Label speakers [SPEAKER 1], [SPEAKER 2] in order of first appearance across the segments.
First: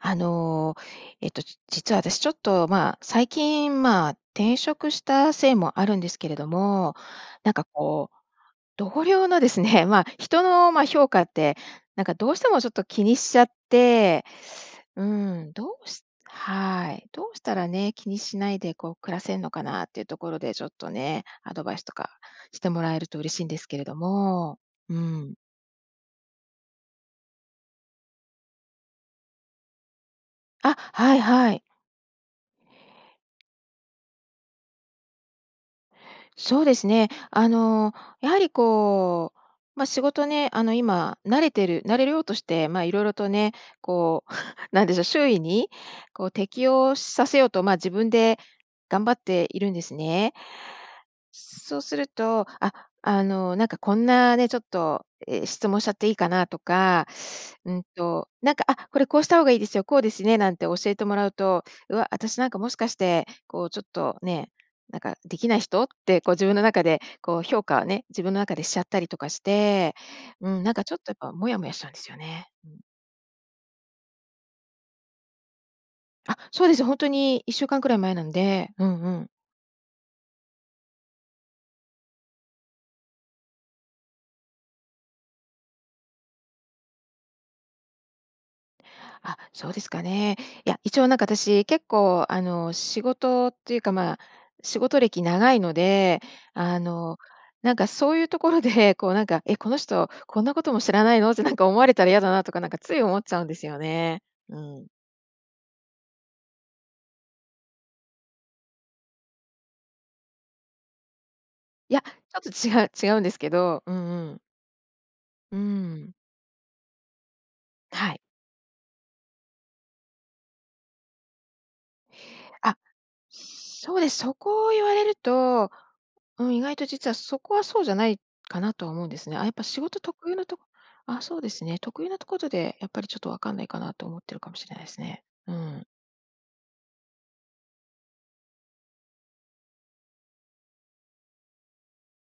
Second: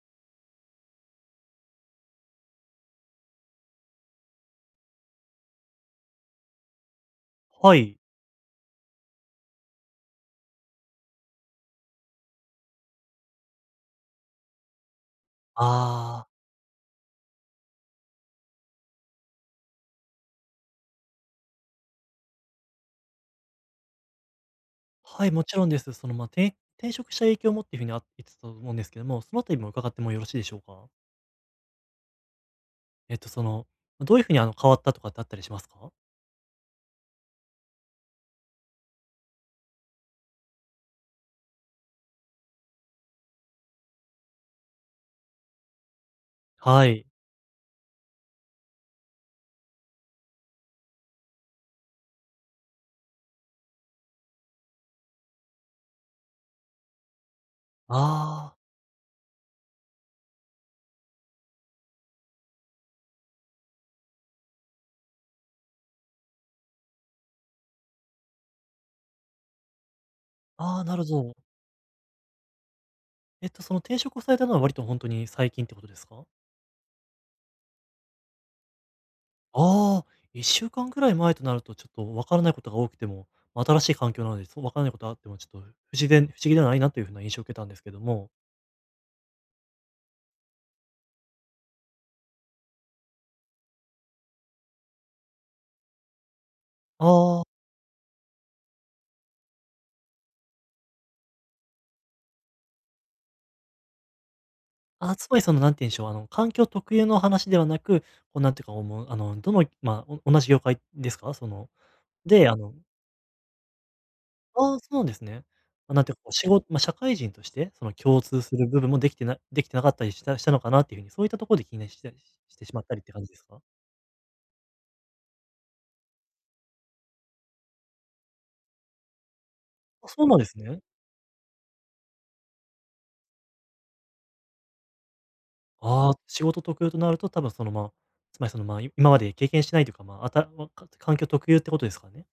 [SPEAKER 1] あのえっと、じ実は私ちょっとまあ最近まあ転職したせいもあるんですけれども、なんか
[SPEAKER 2] はい。
[SPEAKER 1] こう同僚のですね、まあ人のまあ評価ってなんかどうしてもちょっと気にしちゃって、うーん、どうし
[SPEAKER 2] ああ。
[SPEAKER 1] はい、どうしたらね、気にしないでこう暮らせんのかなっていうところでちょっとね、アドバイスとかしてもらえると嬉しいんですけれども、う
[SPEAKER 2] はい、
[SPEAKER 1] ん。
[SPEAKER 2] もちろんです。そのまあて転職した影響をもっていう風にあ言ってたと思うんですけども、そのあたりも伺ってもよろしいでしょう
[SPEAKER 1] あ、
[SPEAKER 2] か？
[SPEAKER 1] はいはい。
[SPEAKER 2] えっとその、どういうふうにあの変わったとかってあったりしますか？
[SPEAKER 1] そうですね。あのやはりこうまあ仕事ねあの今慣れてる慣れようとしてまあ色々とね、こう なんでしょう、周囲にこう適
[SPEAKER 2] は
[SPEAKER 1] 応
[SPEAKER 2] い。
[SPEAKER 1] させようとまあ自分で頑張っているんですね。そうすると、あ、あのなんかこんなね、ちょっと、え、質問しちゃっていいかなとか、うん
[SPEAKER 2] あ
[SPEAKER 1] となん
[SPEAKER 2] あ。
[SPEAKER 1] か、「あ、これこうした方がいいですよ」「こうですね」なんて教えてもらうと、うわ、私なんかもしかしてこうちょっとね、なんかできない人ってこう自分の中でこう評価をね、自分の中でしちゃったりとかして、うん、なん
[SPEAKER 2] あ
[SPEAKER 1] か
[SPEAKER 2] あ、
[SPEAKER 1] ちょ
[SPEAKER 2] な
[SPEAKER 1] っ
[SPEAKER 2] る
[SPEAKER 1] とやっ
[SPEAKER 2] ほ
[SPEAKER 1] ぱ
[SPEAKER 2] ど。
[SPEAKER 1] モヤモヤしたんですよね。うん。
[SPEAKER 2] えっとその転職をされたのは割とほんとに最近ってことですか？
[SPEAKER 1] あ、そうです。ほんとに、1週間くらい前なんで。うんうん。
[SPEAKER 2] ああ。1週間ぐらい前となるとちょっと分からないことが多くても、新しい環境なので、そ分からないことがあってもちょっと、自然不思議ではないなという風な印象を受けたんですけども。
[SPEAKER 1] あ、そうですかね。いや、一応なんか私、結構あの、仕事っていうか、ま、仕事歴長いので、あ
[SPEAKER 2] あ
[SPEAKER 1] の、
[SPEAKER 2] あ。
[SPEAKER 1] なんかそういうところで、こうなんか、「え、この人こんなことも知らないの」ってなんか思われたら嫌だな、とかなんかつい思っちゃうんですよね。うん。
[SPEAKER 2] あ、つまりその何て言うんでしょう、あの環境特有の話ではなく、こうなんていうか、おもう、あの、どのま、同じ業界ですか？その
[SPEAKER 1] いや、ちょっと
[SPEAKER 2] で、あの
[SPEAKER 1] 違う違うんですけど、うんうん。
[SPEAKER 2] ああ、そうなんですね。
[SPEAKER 1] うー
[SPEAKER 2] ま、なんて
[SPEAKER 1] ん。
[SPEAKER 2] いうかこう、しごま、社会人として、その
[SPEAKER 1] はい。
[SPEAKER 2] 共通する部分もできてなできてなかったりしたしたのかなっていう風に、そういったところで気にしたししてし
[SPEAKER 1] あ、
[SPEAKER 2] まったりって感じですか？
[SPEAKER 1] そうです。そこを言われると、うん、意外と実はそこはそうじゃない、かなとは思うんですね。あ、やっぱ仕事
[SPEAKER 2] あ、そう
[SPEAKER 1] 特有
[SPEAKER 2] なんで
[SPEAKER 1] の
[SPEAKER 2] す
[SPEAKER 1] と
[SPEAKER 2] ね。
[SPEAKER 1] あ、そうですね。特有なところでやっぱりちょっと分かんないかな、と思ってるかもしれないですね。うん。
[SPEAKER 2] ああ、仕事特有となると多分その、ま、つまりその、ま、今まで経験してないというかまあ、あたらわか環境特有ってことですかね？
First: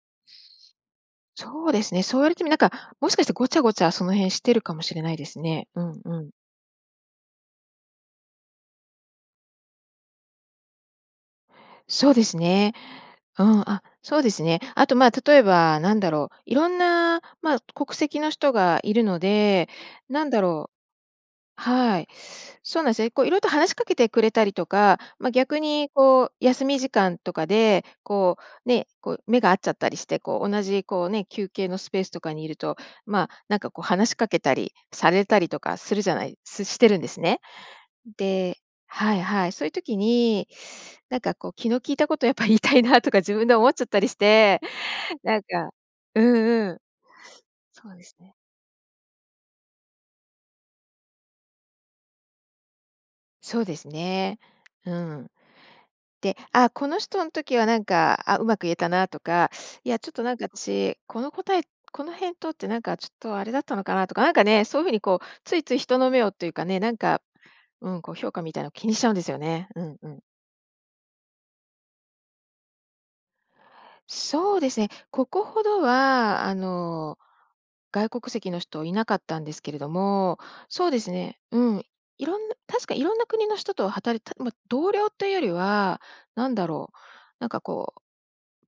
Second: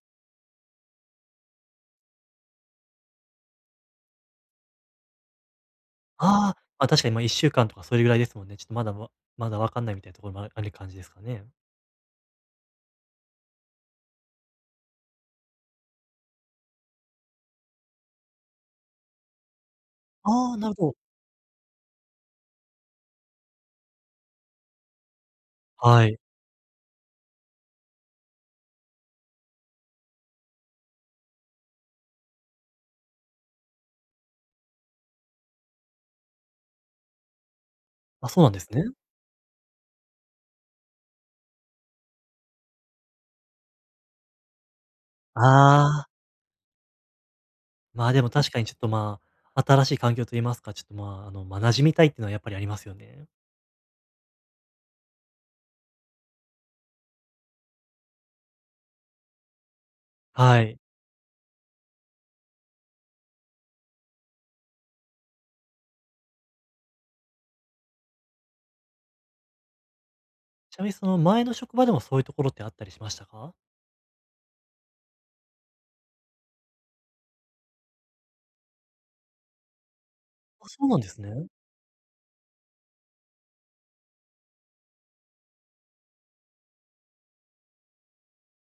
[SPEAKER 1] そうですね、そう言われてみなんか、もしかして、ごちゃごちゃその辺してるかもしれないですね。うんうん。
[SPEAKER 2] ああ、確かにま、1週間とかそれぐらいですもんね。ちょっとまだわまだ分かんないみたいなところもあるある感じですかね？
[SPEAKER 1] そうですね。うん、あ、そうですね。あと、ま、例えばなんだろう、いろんな、ま、国籍の人がいるので、なんだ
[SPEAKER 2] ああ、な
[SPEAKER 1] ろ
[SPEAKER 2] る
[SPEAKER 1] う。
[SPEAKER 2] ほど。
[SPEAKER 1] はい。そうなんすよ、え、こう色々と話しかけてくれたりとか、ま、逆に
[SPEAKER 2] はい。
[SPEAKER 1] こう休み時間とかで、こうね、こう目が合っちゃったりして、こう同じこうね、休憩のスペースとかにいると、ま、なんかこう話しかけたり、されたりとかするじゃないすしてるんですね。
[SPEAKER 2] あ、そうなん
[SPEAKER 1] で、
[SPEAKER 2] ですね。
[SPEAKER 1] はいはい。そういう時になんかこう気の利いた事、やっぱ言いたいなとか自分で思っちゃったりして、なんか
[SPEAKER 2] ああ。
[SPEAKER 1] うんうん。そうで
[SPEAKER 2] ま、
[SPEAKER 1] す
[SPEAKER 2] でも
[SPEAKER 1] ね。
[SPEAKER 2] 確かにちょっと、ま、新しい環境と言いますか、ちょっと、ま、あの、ま、馴染みたいっていうのはやっぱりありますよね。
[SPEAKER 1] そうですね、うん、で、あこの人ん時は、なんかあ、うまく言えたなとか、いやちょっと、なんか
[SPEAKER 2] はい。
[SPEAKER 1] 私この答えこの返答ってなんかちょっとあれだったのかなとか、なんかね、そういう風にこう、ついつい人の目をっていうかね、なんかうん、こう評価みたいな気にしちゃうんですよね。うんうん。
[SPEAKER 2] ちなみにその、前の職場でもそういうところってあったりしましたか？
[SPEAKER 1] そうですね。ここほどはあの、外国籍の人いなかったんですけれども
[SPEAKER 2] あ、そ
[SPEAKER 1] そ
[SPEAKER 2] う
[SPEAKER 1] う
[SPEAKER 2] な
[SPEAKER 1] で
[SPEAKER 2] んで
[SPEAKER 1] す
[SPEAKER 2] す
[SPEAKER 1] ね、
[SPEAKER 2] ね。
[SPEAKER 1] うん。いろん確かいろんな国の人と働いたま、同僚というよりは、なんだろうなんかこう、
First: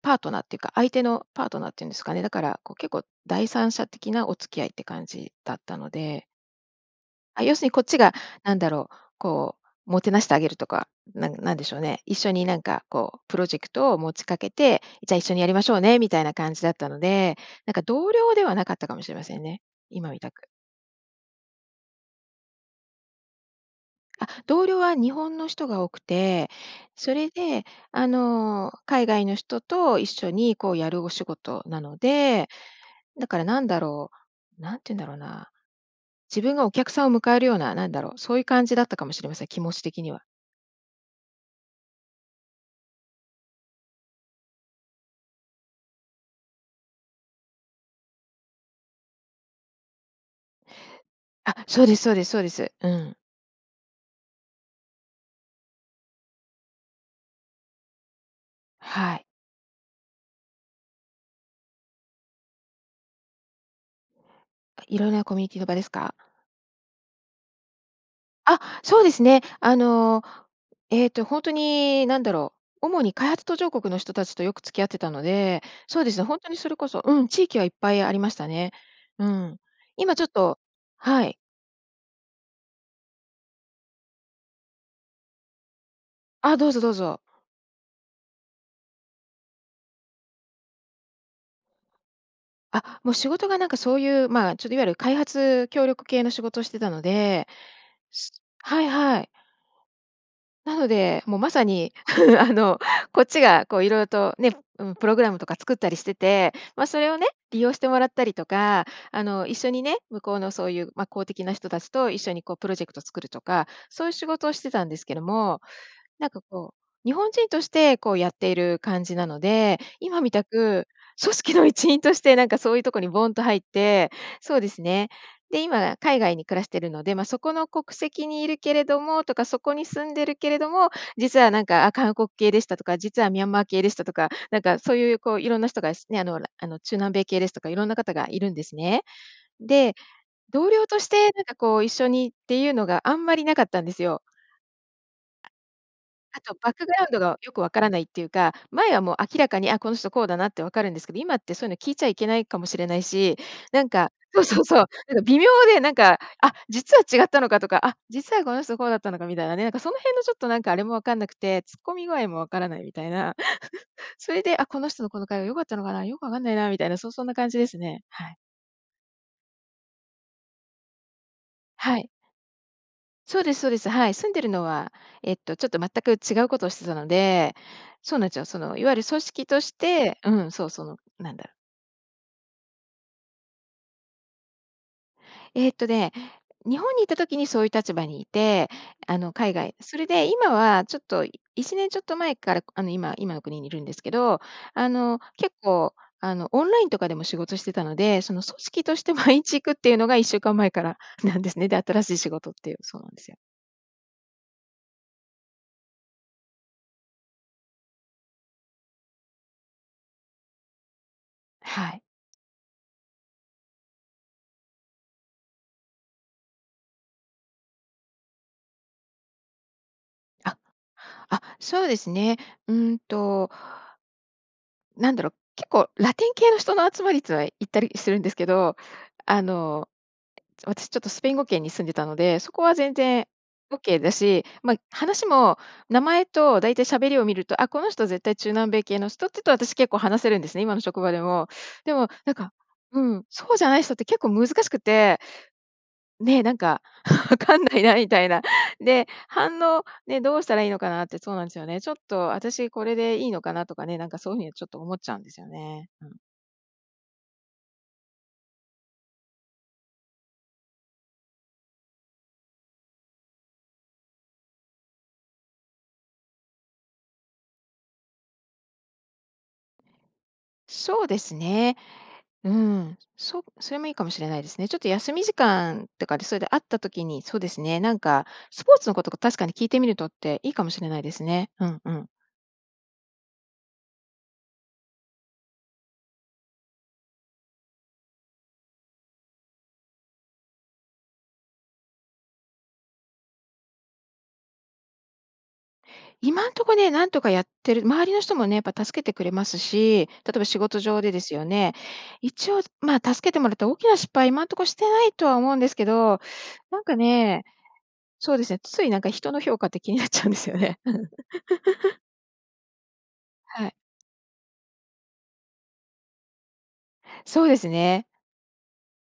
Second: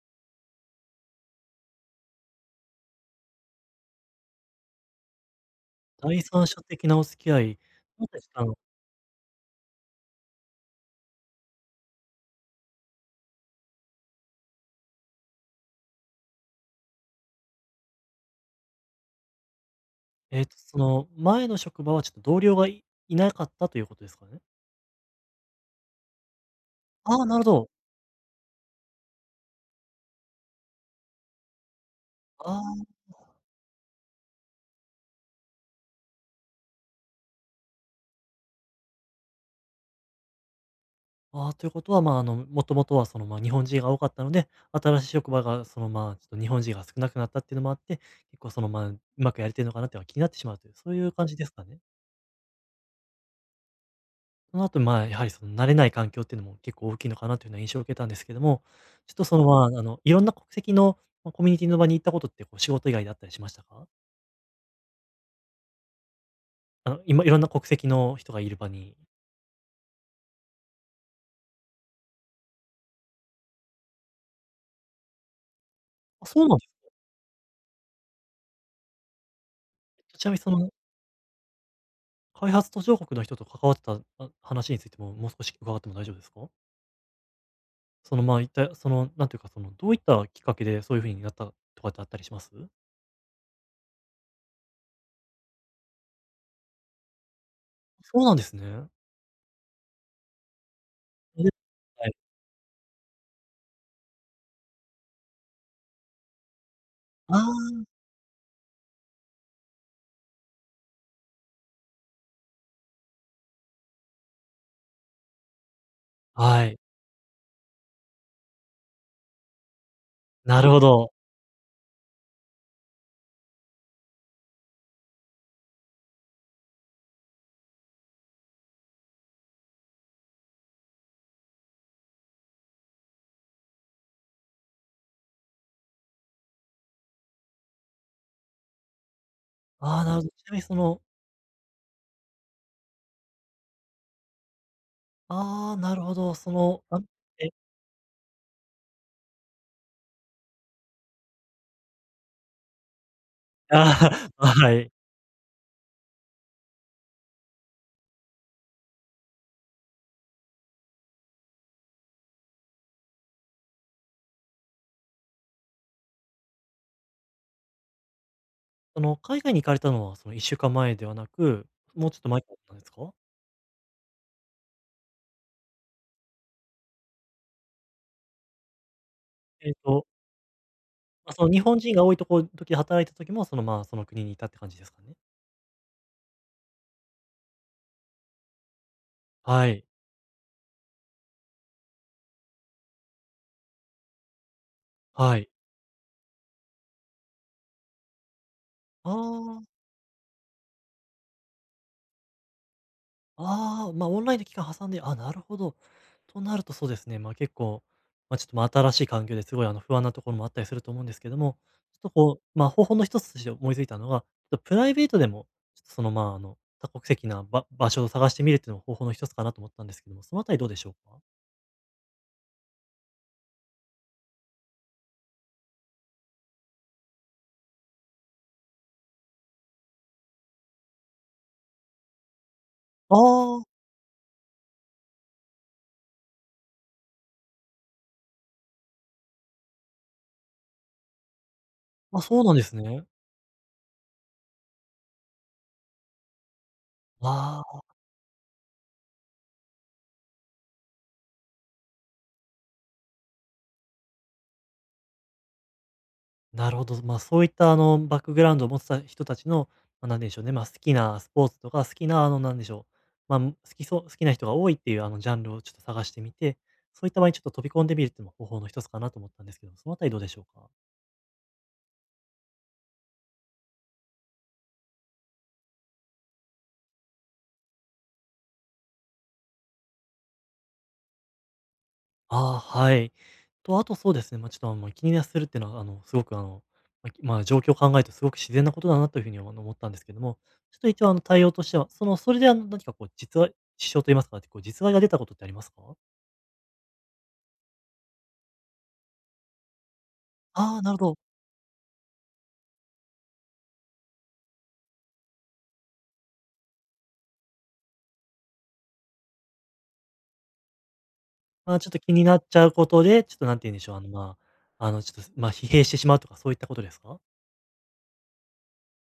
[SPEAKER 1] パートナーっていうか、相手の、パートナーっていうんですかね、だからこう、結構第三者的なお付き合いって感じだったの
[SPEAKER 2] 第
[SPEAKER 1] で
[SPEAKER 2] 三者的なお付き合
[SPEAKER 1] あ、要
[SPEAKER 2] い
[SPEAKER 1] するにこっち
[SPEAKER 2] どう
[SPEAKER 1] が
[SPEAKER 2] でした、あ
[SPEAKER 1] な
[SPEAKER 2] の
[SPEAKER 1] んだろう、こう、もてなしてあげるとか、なんなんでしょうね、一緒になんかこう、プロジェクトを持ちかけて、じゃあ一緒にやりましょうねみたいな感じだったので、なんか同僚ではなかったかもしれませんね、今みた
[SPEAKER 2] えっ
[SPEAKER 1] く。
[SPEAKER 2] とその、前の職場はちょっと同僚がいいなかったということですか
[SPEAKER 1] あ、
[SPEAKER 2] ね？
[SPEAKER 1] 同僚は日本の人が多くて、そ
[SPEAKER 2] ああ、
[SPEAKER 1] れ
[SPEAKER 2] なるほ
[SPEAKER 1] で、
[SPEAKER 2] ど。
[SPEAKER 1] あの、海外の人と一緒にこう、やるお仕事なので、
[SPEAKER 2] ああ、
[SPEAKER 1] だ
[SPEAKER 2] あ。
[SPEAKER 1] からなんだろう、何て言うんだろうな、自分がお客さんを迎えるような、なんだろう、そういう感じだったかもしれません、気持ち的には。
[SPEAKER 2] ああ、ということはまあ、あの、もともとはその、ま、日本人が多かったので、新しい職場がその、まあ、日本人が少なくなったっていうのもあって、結構そのま、うまくやれてるのかなっていうのが気になってしまうという、そういう感じです
[SPEAKER 1] あ、
[SPEAKER 2] かね？
[SPEAKER 1] そうですそうですそうです。うん。
[SPEAKER 2] その後、まあ、やはり、その、慣れない環境っていうのも結構大きいのかなというような印象を受けたんですけども、ちょ
[SPEAKER 1] は
[SPEAKER 2] っと、
[SPEAKER 1] い。
[SPEAKER 2] その、まあ、あの、いろんな国籍のココミュニティの場に行ったことって、こう、仕事以外であったりしましたか？
[SPEAKER 1] あ、いろんなコミュニティの場ですか？
[SPEAKER 2] あ、いまいろんな国籍の人がいる
[SPEAKER 1] あ、
[SPEAKER 2] 場に。
[SPEAKER 1] そうですね。あの、えっと、ほんとに、何だろう、主に開発途上国の人たちとよく付き合ってたので、そうですね、
[SPEAKER 2] あ、
[SPEAKER 1] ほん
[SPEAKER 2] そう
[SPEAKER 1] と
[SPEAKER 2] な
[SPEAKER 1] に
[SPEAKER 2] ん。
[SPEAKER 1] それこそうん、地域はいっぱいありましたね。うん。今、ちょ
[SPEAKER 2] ち
[SPEAKER 1] っ
[SPEAKER 2] なみに、そ
[SPEAKER 1] と
[SPEAKER 2] の。
[SPEAKER 1] はい。
[SPEAKER 2] 開発途上国の人と関わってた、あ、話についても、もう少し伺っても大丈夫ですか？
[SPEAKER 1] あ、どうぞどうぞ。
[SPEAKER 2] その、まあ、いったその、なんていうか、その、どういったきっかけでそういう風になったとかってあったりします？
[SPEAKER 1] あ、もう、仕事が、なんか、そういう、ま、ちょっと、いわゆる開発協力系の仕事をしてたので。
[SPEAKER 2] そうなんです
[SPEAKER 1] はい
[SPEAKER 2] ね。
[SPEAKER 1] はい。なので、もう、ま
[SPEAKER 2] [unintelligible]
[SPEAKER 1] さに、
[SPEAKER 2] はい。
[SPEAKER 1] あの、こっちが、こう、いろいろとね、うん、プログラムとか作ったりしてて、ま、それをね、
[SPEAKER 2] あ
[SPEAKER 1] 利用し
[SPEAKER 2] あ。
[SPEAKER 1] てもらったりとか、あの、一緒にね、向こうのそういう、ま、公的な人たちと一緒に、こう、プロジェクト作るとか、そういう仕事をしてたんですけども、なんか、
[SPEAKER 2] は
[SPEAKER 1] こう、
[SPEAKER 2] い。
[SPEAKER 1] 日本人として、こう、やっている感じなので、今みた
[SPEAKER 2] なるほ
[SPEAKER 1] く
[SPEAKER 2] ど。
[SPEAKER 1] 組織の一員として、なんか、そういうとこにボンと入ってそうですね。で、今海外に暮らしているので、ま、そこの国籍にいるけれどもとか、そこに住んでるけれども、実は、なんか、あ、韓国系でしたとか、実はミャンマー系でしたとか、なんか、そういう、こう、いろんな人が、し、ね、あのあの、中南米系ですとかいろんな方がいるんですね。で、
[SPEAKER 2] ああ、なるほど。ちなみに、
[SPEAKER 1] 同
[SPEAKER 2] そ
[SPEAKER 1] 僚と
[SPEAKER 2] の
[SPEAKER 1] して、なんか、こう、一緒にっていうのがあんまりなかったんですよ。
[SPEAKER 2] ああ、なるほど。
[SPEAKER 1] あ
[SPEAKER 2] そ
[SPEAKER 1] とバッ
[SPEAKER 2] の、
[SPEAKER 1] クグ
[SPEAKER 2] あ、
[SPEAKER 1] ラウンドが
[SPEAKER 2] え
[SPEAKER 1] よくわからないっていうか、前は、もう、明らかに、あ、この人、こうだなって分かるんですけど、今ってそういうの聞いちゃいけないかもしれないし、
[SPEAKER 2] あ、
[SPEAKER 1] なんか そう
[SPEAKER 2] あ、
[SPEAKER 1] そう
[SPEAKER 2] は
[SPEAKER 1] そう、
[SPEAKER 2] い。
[SPEAKER 1] なんか、微妙で、なんか、あ、実は違ったのかとか、あ、実はこの人、こうだったのかみたいなね、なんか、その辺の、ちょっと、なんか、あれもわかんなくて、突っ込み具合もわからないみたいな。それで、あ、この人のこの会話良かったのかな、よくわかんないなみたいな、そう、そんな感じですね。はい。
[SPEAKER 2] あの海外に行かれたのはその1週間前ではなく、
[SPEAKER 1] は
[SPEAKER 2] も
[SPEAKER 1] い。
[SPEAKER 2] うちょっと前からなんですか？
[SPEAKER 1] そうですそうです。はい、住んでるのはえっとちょっと全く違うことをしてたので、そうなんですよ。そのいわゆる組織と
[SPEAKER 2] えっ
[SPEAKER 1] し
[SPEAKER 2] と。
[SPEAKER 1] てうん。そう、その
[SPEAKER 2] ま
[SPEAKER 1] な
[SPEAKER 2] あ、
[SPEAKER 1] ん
[SPEAKER 2] その
[SPEAKER 1] だ。
[SPEAKER 2] 日本人が多いところ時働いた時もそのまあその国にいたって感じですかね。
[SPEAKER 1] えっとね、日本にいた時にそういう立場にいて、あの海
[SPEAKER 2] は
[SPEAKER 1] 外
[SPEAKER 2] い。
[SPEAKER 1] それで今はちょっと1年ちょっと前からあの今今の国にいるんですけど、あの
[SPEAKER 2] はい。
[SPEAKER 1] 結構あのオンラインとかでも仕事してたので、その組織として毎日
[SPEAKER 2] あ
[SPEAKER 1] 行
[SPEAKER 2] あ。
[SPEAKER 1] くっていうのが1週間前からなんですね。で、新しい仕事っていう。そうなんですよ。
[SPEAKER 2] ああ、ま、オンラインで期間挟んで、あ、なるほど。となるとそうですね。まあ、結構、まあ、ちょっと新しい環境ですごいあの不安なところもあったりすると思うんですけども、
[SPEAKER 1] は
[SPEAKER 2] ちょ
[SPEAKER 1] い。
[SPEAKER 2] っとこう、まあ、方法の1つとして思いついたのが、とプライベートでもちょっとその、まあ、あの多国籍な、ば場所を探してみるっていうのも方法の1つかなと思ったんですけども、そのあた
[SPEAKER 1] あ、
[SPEAKER 2] りどうでしょうか？
[SPEAKER 1] あ、そうですね。うんと。なんだろう、結構ラテン系の人の集まりっつうのは行ったりするんですけど、あの私ちょっとスペイン語圏に住んでたので、そこは全
[SPEAKER 2] あ
[SPEAKER 1] 然
[SPEAKER 2] あ。
[SPEAKER 1] オッケーだし、まあ、話も名前とだいたいしゃべりを見ると、あ、この人絶対中南米系の人っていうと私結構話せるんですね。今の職場でも。でも
[SPEAKER 2] あ、
[SPEAKER 1] なん
[SPEAKER 2] そう
[SPEAKER 1] か、
[SPEAKER 2] なんです
[SPEAKER 1] う
[SPEAKER 2] ね。
[SPEAKER 1] ん、そうじゃない人って結構難しくて。ね、なんか、わかん
[SPEAKER 2] あ
[SPEAKER 1] な
[SPEAKER 2] あ。
[SPEAKER 1] いなみたいな。で、反応、ね、どうしたらいいのかなって、そうなんですよね。ちょっと私これでいいのかなとかね、なんかそういう風にちょっと思っちゃうんですよね。うん。
[SPEAKER 2] なるほど。ずまあ、そういったあのバックグラウンドを持ってた人達のなんて言うんでしょうね、ま、好きなスポーツとか、好きなあのなんでしょう、ま、好きそう好きな人が多いっていう、あのジャンルをちょっと探してみて、そういった場合にちょっと飛び込んでみるっていうのも、方法の一つかなと思ったんですけど、そのあたりどうでしょうか？
[SPEAKER 1] そうですね。うん、そそれもいいかもしれないですね。ちょっと休み時間とかで、それで会った時に、そうですね、なんかスポーツの事とか確かに聞いてみるとっていいかもしれないですね。うんうん。
[SPEAKER 2] あ、はい。と、あとそうですね、ま、ちょっとあの気にするっていうのは、あのすごくあのま、状況を考えるとすごく自然な事だなという風にあの思ったんですけども、ちょっと一応あの対応としては、そのそれであの何かこう、実は支障と言いますか、こう実害が出たことってありますか？
[SPEAKER 1] 今んとこね、なんとかやってる、周りの人もね、やっぱ助けてくれますし、例えば仕
[SPEAKER 2] あ
[SPEAKER 1] 事
[SPEAKER 2] あ、なる
[SPEAKER 1] 上
[SPEAKER 2] ほ
[SPEAKER 1] で
[SPEAKER 2] ど。
[SPEAKER 1] ですよね、一応ま、助けてもらった大きな失敗今んとこしてないとは思うんですけど、なんかね、そうですね、ついなんか人の評価って気になっちゃうんですよね。
[SPEAKER 2] まあ、ちょっと 気になっちゃうことで、ちょっと何て
[SPEAKER 1] は
[SPEAKER 2] 言
[SPEAKER 1] い。
[SPEAKER 2] うんでしょう、あのまあ、あのちょっとま、疲弊してしまうとかそういったことですか？
[SPEAKER 1] そうですね。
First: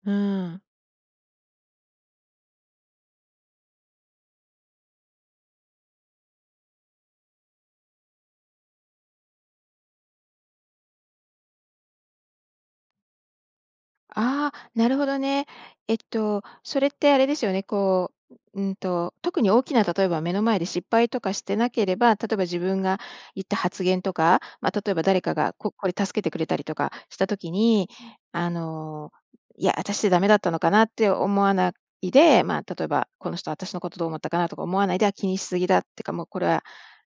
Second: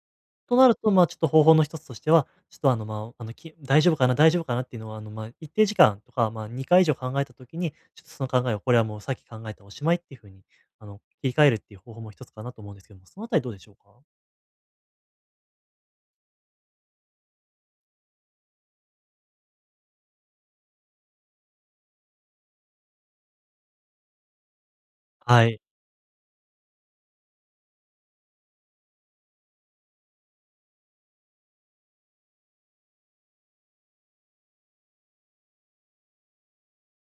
[SPEAKER 1] う
[SPEAKER 2] と
[SPEAKER 1] ん。
[SPEAKER 2] なるとまあ、ちょっと方法の一つとしては、ちょっとあのま、あのき大丈夫かな、大丈夫かなっていうのは、あのま、一定時間、ま、ま2回以上考えた時に、ちょっとその考えを、これはもうさっき考えたお終いっていう風に、あの、切り替えるっていう方法も一つかなと思うんですけども、そのあたりどうでしょうか？
[SPEAKER 1] あ、なるほどね。えっとそれってあれですよね。こう、ううんと、特に大きな、例えば目の前で失敗とかしてなければ、例えば自分が言った発言とか、ま、例えば誰か
[SPEAKER 2] は
[SPEAKER 1] が
[SPEAKER 2] い。
[SPEAKER 1] ここれ助けてくれたりとかした時に、あのいや私ってダメだったのかな、って思わないで、ま、例えばこの人私の事どう思ったかな、とか思わないで、あ、気にしすぎだってか、もうこれは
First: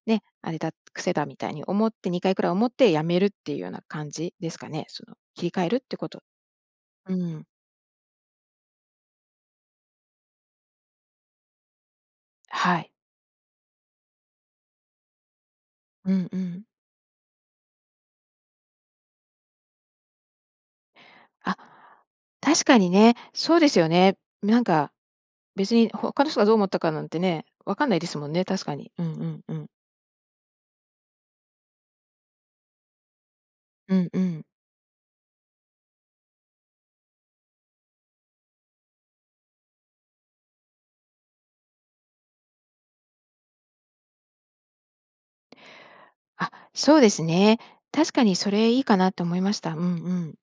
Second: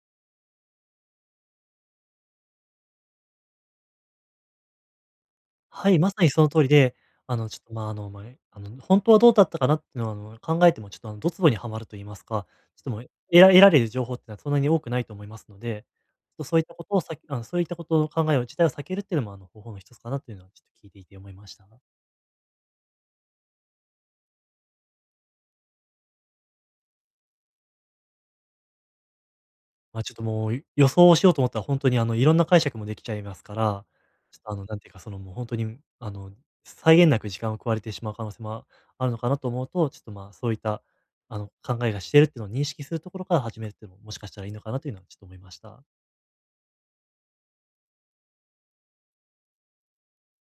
[SPEAKER 1] ね、あれだ、癖だみたいに思って、2回くらい思って止めるっていうような感じですかね。その切り替えるっ
[SPEAKER 2] は
[SPEAKER 1] ていう
[SPEAKER 2] い、
[SPEAKER 1] こ
[SPEAKER 2] ま
[SPEAKER 1] と。
[SPEAKER 2] さにその通りで、
[SPEAKER 1] う
[SPEAKER 2] あ
[SPEAKER 1] ん。
[SPEAKER 2] のちょっとま、あのまあのほんとはどうだったかなっていうのは、あの考えてもちょっとあのどツボにはまると言いますか、
[SPEAKER 1] は
[SPEAKER 2] ちょっ
[SPEAKER 1] い。
[SPEAKER 2] ともうえら得られる情報っていうのは、そんなに多くないと思いますので、
[SPEAKER 1] うん
[SPEAKER 2] ちょ
[SPEAKER 1] う
[SPEAKER 2] っとそうい
[SPEAKER 1] ん。
[SPEAKER 2] った事をさあのそういった事を、考え自体を避けるっていうのもあの方法の一つかなというのは、ちょっと聞いていて思いまし
[SPEAKER 1] あ、
[SPEAKER 2] た。
[SPEAKER 1] 確かにね、そうですよね。なんか別に他の人がどう思ったかなんてね、わかんないですもんね、確かに。うんうんうん。
[SPEAKER 2] ま、ちょっともう、ゆ予想をしようと思ったら、ほんとにあのいろんな解釈もできちゃいますから、
[SPEAKER 1] うんう
[SPEAKER 2] ちょっ
[SPEAKER 1] ん。
[SPEAKER 2] とあのなんていうか、そのもうほんとにんあの際限なく時間を食われてしまう可能性もああるのかなと思うと、ちょっとま、そういったあの考えがしてるっていうのを認識するところから始めるっていうのも、もしかしたらいいのかなというのは、ちょっと思いました。
[SPEAKER 1] あ、そうですね。確かにそれいいかなと思いました。うんうん。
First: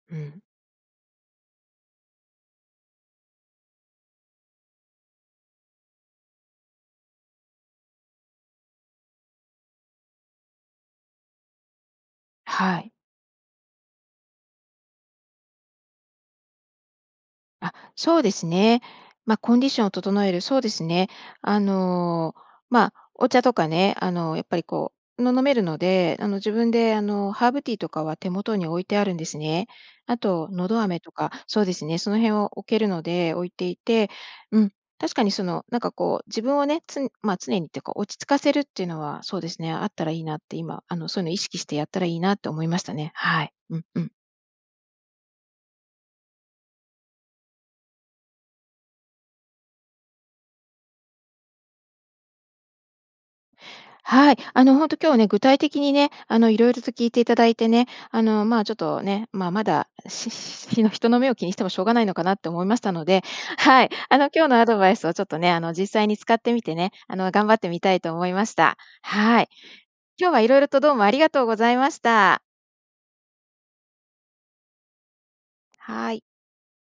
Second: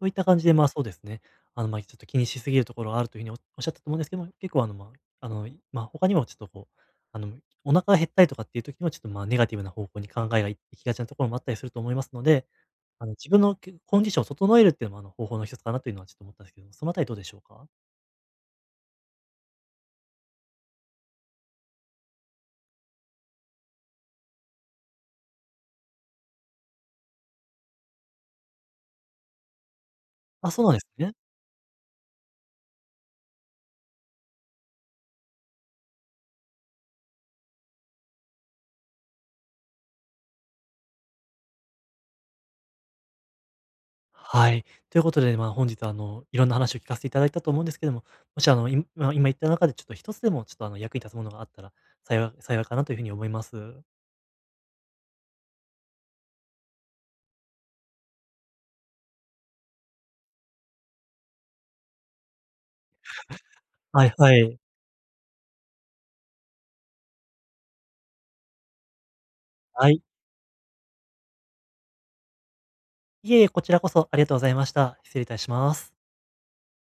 [SPEAKER 2] そういっ
[SPEAKER 1] う
[SPEAKER 2] た感
[SPEAKER 1] ん。
[SPEAKER 2] じでまあそうですね。あのまちょっと気にしすぎるところがあるという風におおっしゃったと思うんですけども、結構あのまああの、まあ、他にもちょっとこう、あの、お腹が減ったりとかっていう時にはちょっとまあネガティブな方向に考えがい行きがちなところもあったりすると思いますので、
[SPEAKER 1] はい。
[SPEAKER 2] あの自分のけコンディションを整えるっていうのもあの、方法の一つかなというのはちょっと思ったんですけど、その辺りどうでしょうか？
[SPEAKER 1] あ、そうですね。ま、コンディションを整える。そうですね。あの、まあ、お茶とかね、あの、やっぱりこうの飲めるので、あの自分であの、ハーブティーとかは手元に置いてあるんですね。あと
[SPEAKER 2] あ、そう
[SPEAKER 1] の
[SPEAKER 2] なんで
[SPEAKER 1] ど
[SPEAKER 2] す
[SPEAKER 1] 飴と
[SPEAKER 2] ね。
[SPEAKER 1] かそうですね、その辺を置けるので置いていて、うん、確かにそのなんかこう自分をね、つんま、常にっていうか落ち着かせるっていうのはそうですね、あったらいいなって今、あの、そういうの意識してやったらいいなと思いましたね。はい。うんうん。
[SPEAKER 2] はい。ということでまあ本日はあの、いろんな話を聞かせて頂いたと思うんですけども、もしあの、いむあ、今言った中でちょっと一つでもちょっとあの役に立つものがあったら幸い幸いかなという風に思います。
[SPEAKER 1] はい、あのほんと今日はね、具体的にね、あの色々と聞いていただいてね、あの、まあちょっとね、まあまだ、ししひの人の目を気にしてもしょうがないのかなって思いましたので、はい、
[SPEAKER 2] はい
[SPEAKER 1] あの
[SPEAKER 2] は
[SPEAKER 1] 今日
[SPEAKER 2] い。
[SPEAKER 1] のアドバイスをちょっとね、あの実際に使ってみてね、あの頑張ってみたいと思いました。はい。
[SPEAKER 2] はい。
[SPEAKER 1] 今日は色々とどうもありがとうございました。
[SPEAKER 2] いえいえ、こちらこそありがとうございました。失礼いたします。
[SPEAKER 1] はい。